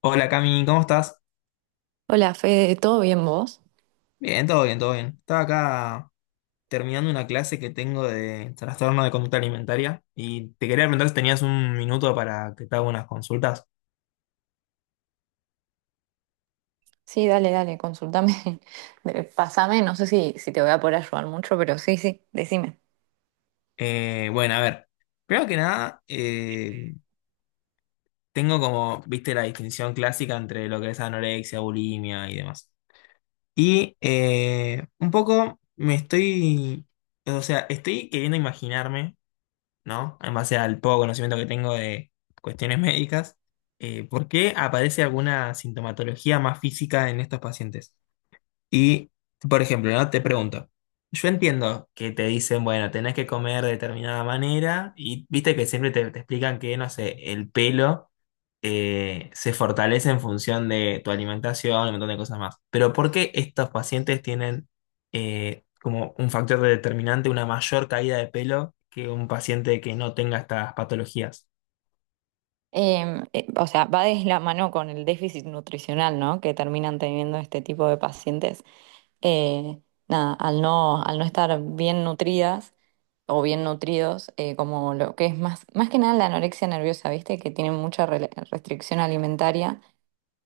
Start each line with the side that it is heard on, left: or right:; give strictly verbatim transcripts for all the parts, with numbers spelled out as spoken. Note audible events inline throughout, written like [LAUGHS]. left: Hola Cami, ¿cómo estás?
right: Hola, Fede, ¿todo bien vos?
left: Bien, todo bien, todo bien. Estaba acá terminando una clase que tengo de trastorno de conducta alimentaria y te quería preguntar si tenías un minuto para que te haga unas consultas.
right: Sí, dale, dale, consultame, [LAUGHS] de- pasame, no sé si, si te voy a poder ayudar mucho, pero sí, sí, decime.
left: Eh, bueno, a ver, primero que nada, eh, tengo como, viste, la distinción clásica entre lo que es anorexia, bulimia y demás. Y eh, un poco me estoy, o sea, estoy queriendo imaginarme, ¿no? En base al poco conocimiento que tengo de cuestiones médicas, eh, ¿por qué aparece alguna sintomatología más física en estos pacientes? Y, por ejemplo, ¿no? Te pregunto, yo entiendo que te dicen, bueno, tenés que comer de determinada manera y viste que siempre te, te explican que, no sé, el pelo eh, se fortalece en función de tu alimentación y un montón de cosas más. Pero ¿por qué estos pacientes tienen eh, como un factor determinante una mayor caída de pelo que un paciente que no tenga estas patologías?
right: Em, eh, o sea, va de la mano con el déficit nutricional, ¿no? Que terminan teniendo este tipo de pacientes. Eh, Nada, al no, al no estar bien nutridas o bien nutridos, eh, como lo que es más, más que nada la anorexia nerviosa, ¿viste? Que tienen mucha rela- restricción alimentaria,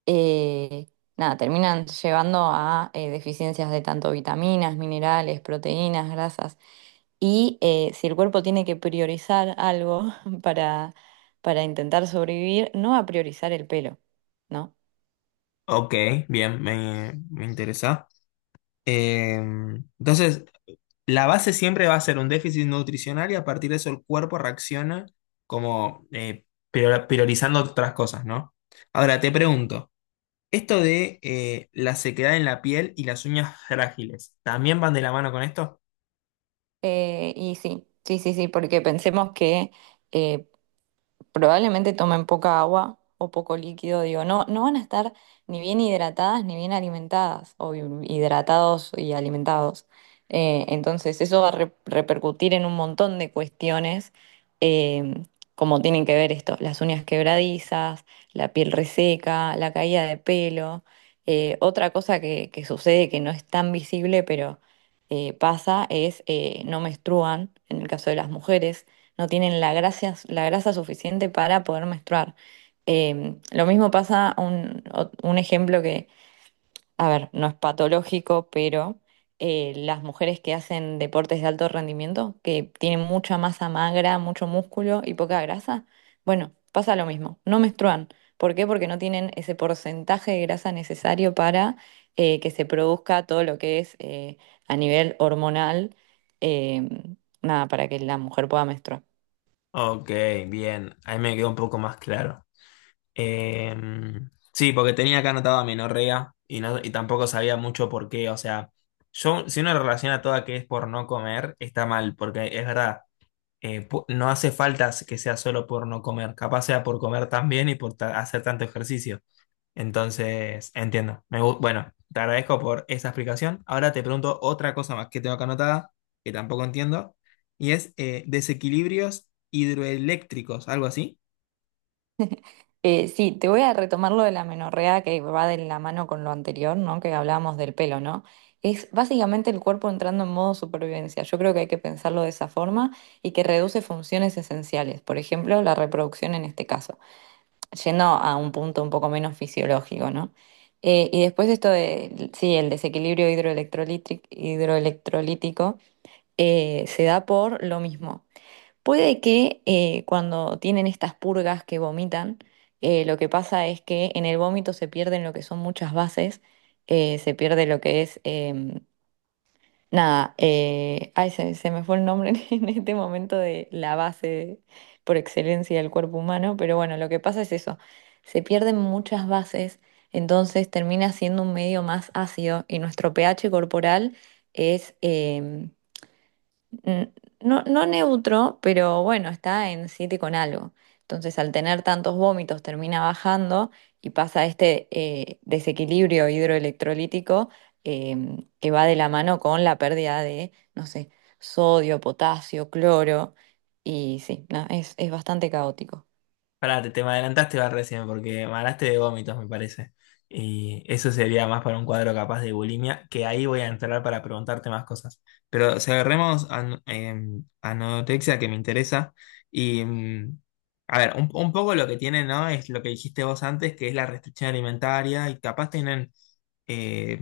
right: eh, nada, terminan llevando a eh, deficiencias de tanto vitaminas, minerales, proteínas, grasas. Y eh, si el cuerpo tiene que priorizar algo [LAUGHS] para, para intentar sobrevivir, no va a priorizar el pelo, ¿no?
left: Ok, bien, me, me interesa. Eh, entonces, la base siempre va a ser un déficit nutricional y a partir de eso el cuerpo reacciona como eh, prior- priorizando otras cosas, ¿no? Ahora te pregunto, esto de eh, la sequedad en la piel y las uñas frágiles, ¿también van de la mano con esto?
right: Eh, y sí, sí, sí, sí, porque pensemos que eh, probablemente tomen poca agua o poco líquido, digo, no, no van a estar ni bien hidratadas ni bien alimentadas, o hi- hidratados y alimentados. Eh, entonces eso va a re- repercutir en un montón de cuestiones, eh, como tienen que ver esto, las uñas quebradizas, la piel reseca, la caída de pelo. Eh, otra cosa que, que sucede que no es tan visible, pero eh, pasa, es eh, no menstruan; en el caso de las mujeres, no tienen la grasa, la grasa suficiente para poder menstruar. Eh, lo mismo pasa, un, o- un ejemplo que, a ver, no es patológico, pero eh, las mujeres que hacen deportes de alto rendimiento, que tienen mucha masa magra, mucho músculo y poca grasa, bueno, pasa lo mismo, no menstruan. ¿Por qué? Porque no tienen ese porcentaje de grasa necesario para eh, que se produzca todo lo que es eh, a nivel hormonal, eh, nada, para que la mujer pueda menstruar.
left: Ok, bien, ahí me quedó un poco más claro. Eh, sí, porque tenía acá anotado amenorrea y, no, y tampoco sabía mucho por qué, o sea, yo si uno relaciona toda que es por no comer, está mal, porque es verdad. Eh, pu- no hace falta que sea solo por no comer, capaz sea por comer tan bien y por ta- hacer tanto ejercicio. Entonces, entiendo. Me gu- bueno, te agradezco por esa explicación. Ahora te pregunto otra cosa más que tengo acá anotada, que tampoco entiendo, y es eh, desequilibrios hidroeléctricos, algo así.
right: Eh, sí, te voy a retomar lo de la menorrea que va de la mano con lo anterior, ¿no? Que hablábamos del pelo, ¿no? Es básicamente el cuerpo entrando en modo supervivencia. Yo creo que hay que pensarlo de esa forma y que reduce funciones esenciales, por ejemplo, la reproducción en este caso, yendo a un punto un poco menos fisiológico, ¿no? Eh, y después esto de, sí, el desequilibrio hidroelectrolítric- hidroelectrolítico eh, se da por lo mismo. Puede que eh, cuando tienen estas purgas que vomitan, eh, lo que pasa es que en el vómito se pierden lo que son muchas bases, eh, se pierde lo que es, em, nada, eh, ay, se, se me fue el nombre [LAUGHS] en este momento, de la base por excelencia del cuerpo humano, pero bueno, lo que pasa es eso, se pierden muchas bases, entonces termina siendo un medio más ácido y nuestro pH corporal es em, mm, no, no neutro, pero bueno, está en siete con algo. Entonces, al tener tantos vómitos, termina bajando y pasa este eh, desequilibrio hidroelectrolítico, em, que va de la mano con la pérdida de, no sé, sodio, potasio, cloro. Y sí, no, es, es bastante caótico.
left: Pará, te, te me adelantaste va recién porque me hablaste de vómitos, me parece. Y eso sería más para un cuadro capaz de bulimia, que ahí voy a entrar para preguntarte más cosas. Pero si agarremos an- em, anorexia que me interesa. Y mm, a ver, un, un poco lo que tiene, ¿no? Es lo que dijiste vos antes, que es la restricción alimentaria, y capaz tienen eh,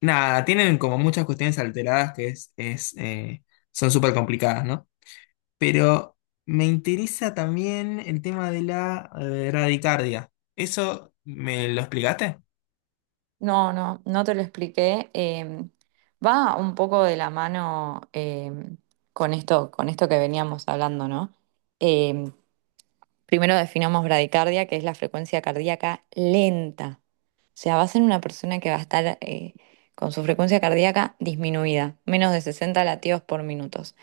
left: nada, tienen como muchas cuestiones alteradas que es, es, eh, son súper complicadas, ¿no? Pero me interesa también el tema de la eh, radicardia. ¿Eso me lo explicaste?
right: No, no, no te lo expliqué. Em, va un poco de la mano, em, con esto, con esto que veníamos hablando, ¿no? Em, Primero definamos bradicardia, que es la frecuencia cardíaca lenta. O sea, va a una persona que va a estar eh, con su frecuencia cardíaca disminuida, menos de sesenta latidos por minutos.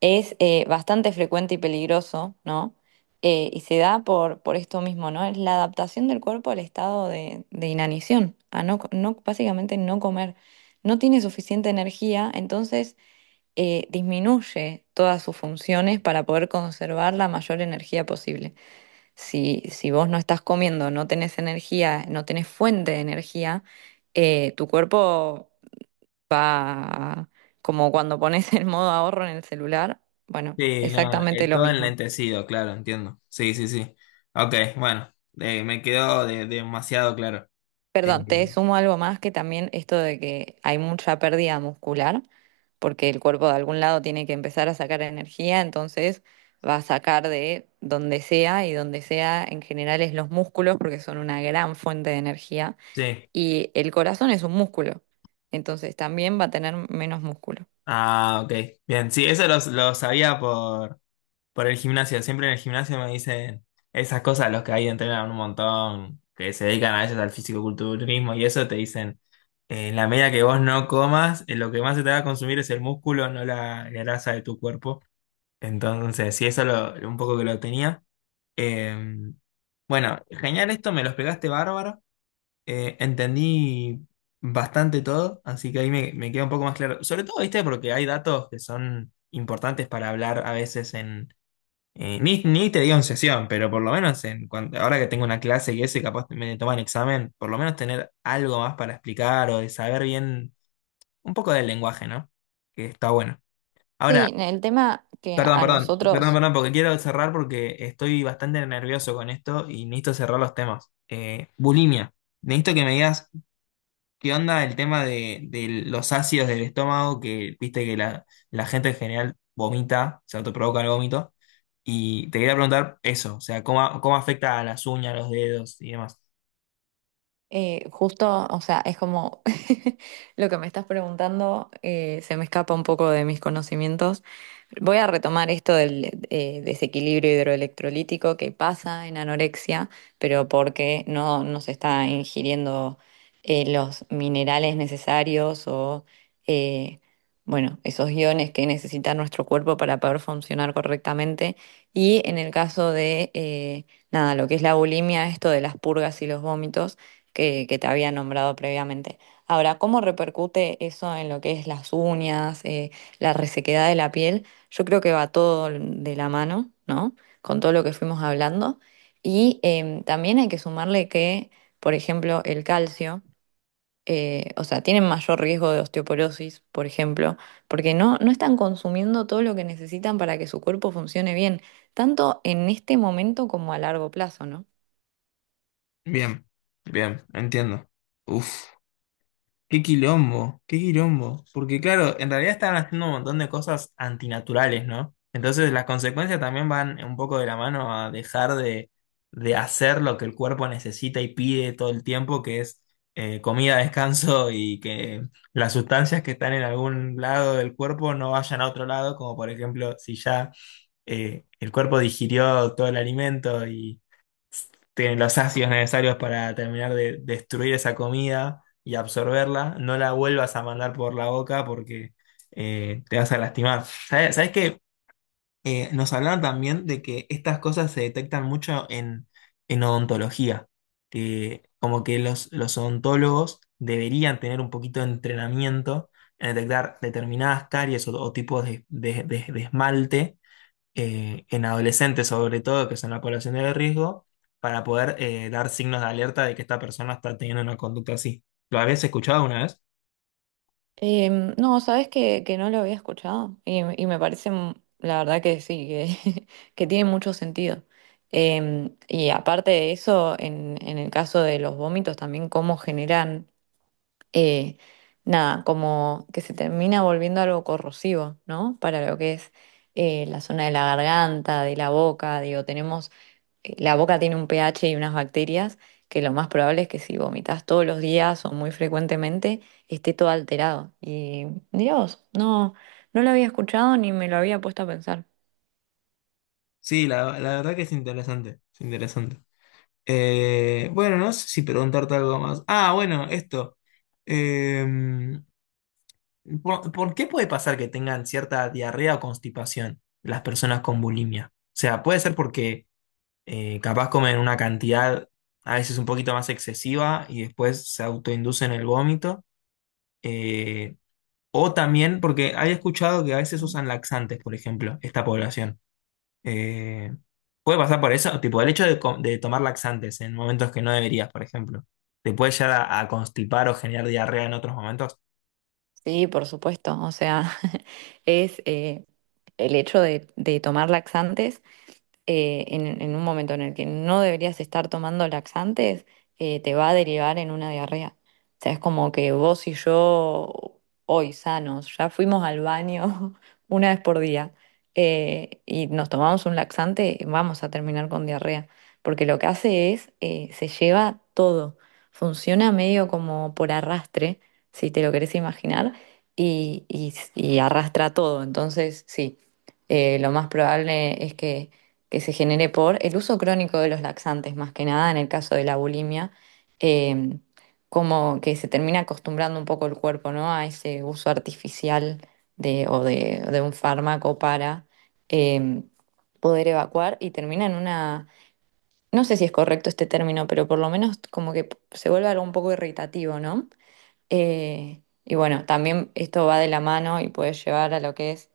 right: Es eh, bastante frecuente y peligroso, ¿no? Eh, y se da por, por esto mismo, ¿no? Es la adaptación del cuerpo al estado de, de inanición, a no, co- no, básicamente no comer. No tiene suficiente energía, entonces eh, disminuye todas sus funciones para poder conservar la mayor energía posible. Si, si vos no estás comiendo, no tenés energía, no tenés fuente de energía, eh, tu cuerpo va a- como cuando pones el modo ahorro en el celular. Bueno,
left: Sí, no,
right: exactamente
left: eh,
right: lo
left: todo
right: mismo.
left: enlentecido, claro, entiendo. Sí, sí, sí. Ok, bueno, eh, me quedó de- demasiado claro. Eh,
right: Perdón, te sumo algo más, que también esto de que hay mucha pérdida muscular, porque el cuerpo de algún lado tiene que empezar a sacar energía, entonces va a sacar de donde sea, y donde sea en general es los músculos, porque son una gran fuente de energía.
left: sí.
right: Y el corazón es un músculo, entonces también va a tener menos músculo.
left: Ah, ok. Bien, sí, eso lo, lo sabía por, Por el gimnasio, siempre en el gimnasio me dicen esas cosas, los que ahí entrenan un montón, que se dedican a ellos al fisicoculturismo y eso, te dicen, eh, en la medida que vos no comas, eh, lo que más se te va a consumir es el músculo, no la grasa de tu cuerpo. Entonces, sí, eso lo, un poco que lo tenía. Eh, bueno, genial esto, me lo explicaste bárbaro, eh, entendí bastante todo, así que ahí me, me queda un poco más claro. Sobre todo, viste, porque hay datos que son importantes para hablar a veces, eh, ni, ni te digo en sesión, pero por lo menos en cuan- ahora que tengo una clase y eso y capaz me toman examen, por lo menos tener algo más para explicar o de saber bien un poco del lenguaje, ¿no? Que está bueno. Ahora,
right: Sí, el tema que
left: perdón,
right: a
left: perdón, perdón,
right: nosotros.
left: perdón, porque quiero cerrar porque estoy bastante nervioso con esto y necesito cerrar los temas. Eh, bulimia. Necesito que me digas, ¿qué onda el tema de, de los ácidos del estómago? Que viste que la, la gente en general vomita, se autoprovoca el vómito. Y te quería preguntar eso, o sea, ¿cómo, cómo afecta a las uñas, los dedos y demás?
right: Eh, justo, o sea, es como [LAUGHS] lo que me estás preguntando, eh, se me escapa un poco de mis conocimientos. Voy a retomar esto del eh, desequilibrio hidroelectrolítico que pasa en anorexia, pero porque no, no se está ingiriendo eh, los minerales necesarios o, eh, bueno, esos iones que necesita nuestro cuerpo para poder funcionar correctamente. Y en el caso de, eh, nada, lo que es la bulimia, esto de las purgas y los vómitos que, que te había nombrado previamente. Ahora, ¿cómo repercute eso en lo que es las uñas, eh, la resequedad de la piel? Yo creo que va todo de la mano, ¿no? Con todo lo que fuimos hablando. Y em, también hay que sumarle que, por ejemplo, el calcio, eh, o sea, tienen mayor riesgo de osteoporosis, por ejemplo, porque no, no están consumiendo todo lo que necesitan para que su cuerpo funcione bien, tanto en este momento como a largo plazo, ¿no?
left: Bien, bien, entiendo. Uf. Qué quilombo, qué quilombo. Porque claro, en realidad están haciendo un montón de cosas antinaturales, ¿no? Entonces las consecuencias también van un poco de la mano a dejar de, de hacer lo que el cuerpo necesita y pide todo el tiempo, que es eh, comida, [LAUGHS] descanso y que las sustancias que están en algún lado del cuerpo no vayan a otro lado, como por ejemplo si ya eh, el cuerpo digirió todo el alimento y tienen los ácidos necesarios para terminar de destruir esa comida y absorberla, no la vuelvas a mandar por la boca porque eh, te vas a lastimar. ¿Sabes, sabes qué? Eh, nos hablaron también de que estas cosas se detectan mucho en, en odontología, que como que los, los odontólogos deberían tener un poquito de entrenamiento en detectar determinadas caries o, o tipos de de- de- de esmalte eh, en adolescentes sobre todo, que son la población de riesgo, para poder eh, dar signos de alerta de que esta persona está teniendo una conducta así. ¿Lo habías escuchado alguna vez?
right: Em, no, sabes que, que no lo había escuchado, y, y me parece, mm, la verdad que sí, que, [LAUGHS] que tiene mucho sentido. Em, y aparte de eso, en, en el caso de los vómitos, también cómo generan, eh, nada, como que se termina volviendo algo corrosivo, ¿no? Para lo que es eh, la zona de la garganta, de la boca, digo, tenemos eh, la boca tiene un pH y unas bacterias, que lo más probable es que si vomitas todos los días o muy frecuentemente, esté todo alterado. Y Dios, no, no lo había escuchado ni me lo había puesto a pensar.
left: Sí, la, la verdad que es interesante, es interesante. Eh, bueno, no sé si preguntarte algo más. Ah, bueno, esto. Em, ¿por, por qué puede pasar que tengan cierta diarrea o constipación las personas con bulimia? O sea, puede ser porque eh, capaz comen una cantidad a veces un poquito más excesiva y después se autoinducen el vómito. eh, o también, porque había escuchado que a veces usan laxantes, por ejemplo, esta población. Eh, Puede pasar por eso, tipo el hecho de, co- de tomar laxantes en momentos que no deberías, por ejemplo. ¿Te puede llegar a, a constipar o generar diarrea en otros momentos?
right: Sí, por supuesto. O sea, [LAUGHS] es eh, el hecho de, de tomar laxantes eh, en, en un momento en el que no deberías estar tomando laxantes, eh, te va a derivar en una diarrea. O sea, es como que vos y yo, hoy sanos, ya fuimos al baño [LAUGHS] una vez por día, eh, y nos tomamos un laxante, vamos a terminar con diarrea, porque lo que hace es, eh, se lleva todo, funciona medio como por arrastre, si te lo querés imaginar, y, y- y arrastra todo. Entonces, sí, eh, lo más probable es que que se genere por el uso crónico de los laxantes, más que nada en el caso de la bulimia, eh, como que se termina acostumbrando un poco el cuerpo, ¿no? A ese uso artificial de, o de, de un fármaco para eh, poder evacuar, y termina en una, no sé si es correcto este término, pero por lo menos como que se vuelve algo un poco irritativo, ¿no? Eh, y bueno, también esto va de la mano y puede llevar a lo que es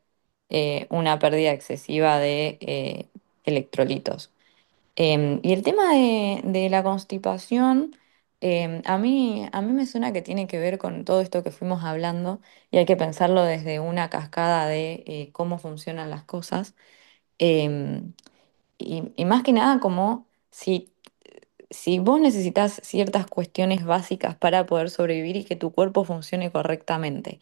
right: eh, una pérdida excesiva de eh, electrolitos. Em, y el tema de, de la constipación, em, a mí, a mí me suena que tiene que ver con todo esto que fuimos hablando, y hay que pensarlo desde una cascada de eh, cómo funcionan las cosas. Em, y, y más que nada, como si si vos necesitas ciertas cuestiones básicas para poder sobrevivir y que tu cuerpo funcione correctamente,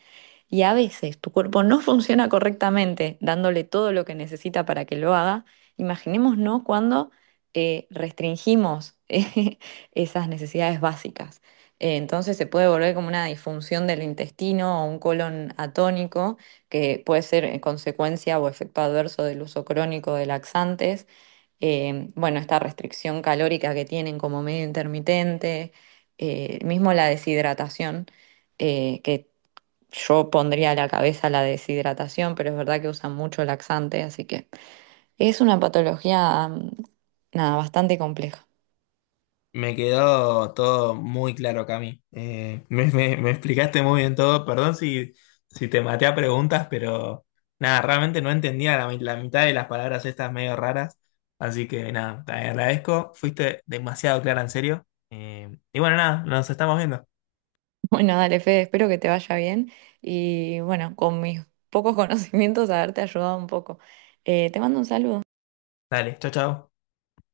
right: y a veces tu cuerpo no funciona correctamente dándole todo lo que necesita para que lo haga, imaginémonos ¿no? cuando eh, restringimos [LAUGHS] eh, esas necesidades básicas. Eh, Entonces se puede volver como una disfunción del intestino o un colon atónico, que puede ser eh, consecuencia o efecto adverso del uso crónico de laxantes, eh, bueno, esta restricción calórica que tienen como medio intermitente, eh, mismo la deshidratación, eh, que yo pondría a la cabeza la deshidratación, pero es verdad que usan mucho laxante, así que es una patología, mm, nada, bastante compleja. [LAUGHS]
left: Me quedó todo muy claro, Cami. Eh, me, me- me explicaste muy bien todo. Perdón si, si te maté a preguntas, pero nada, realmente no entendía la, mi- la mitad de las palabras estas medio raras. Así que nada, te agradezco. Fuiste demasiado clara, en serio. Eh, y bueno, nada, nos estamos viendo.
right: Bueno, dale, Fede, espero que te vaya bien, y bueno, con mis pocos [LAUGHS] conocimientos haberte ayudado un poco. Eh, te mando un saludo.
left: Dale, chao, chao.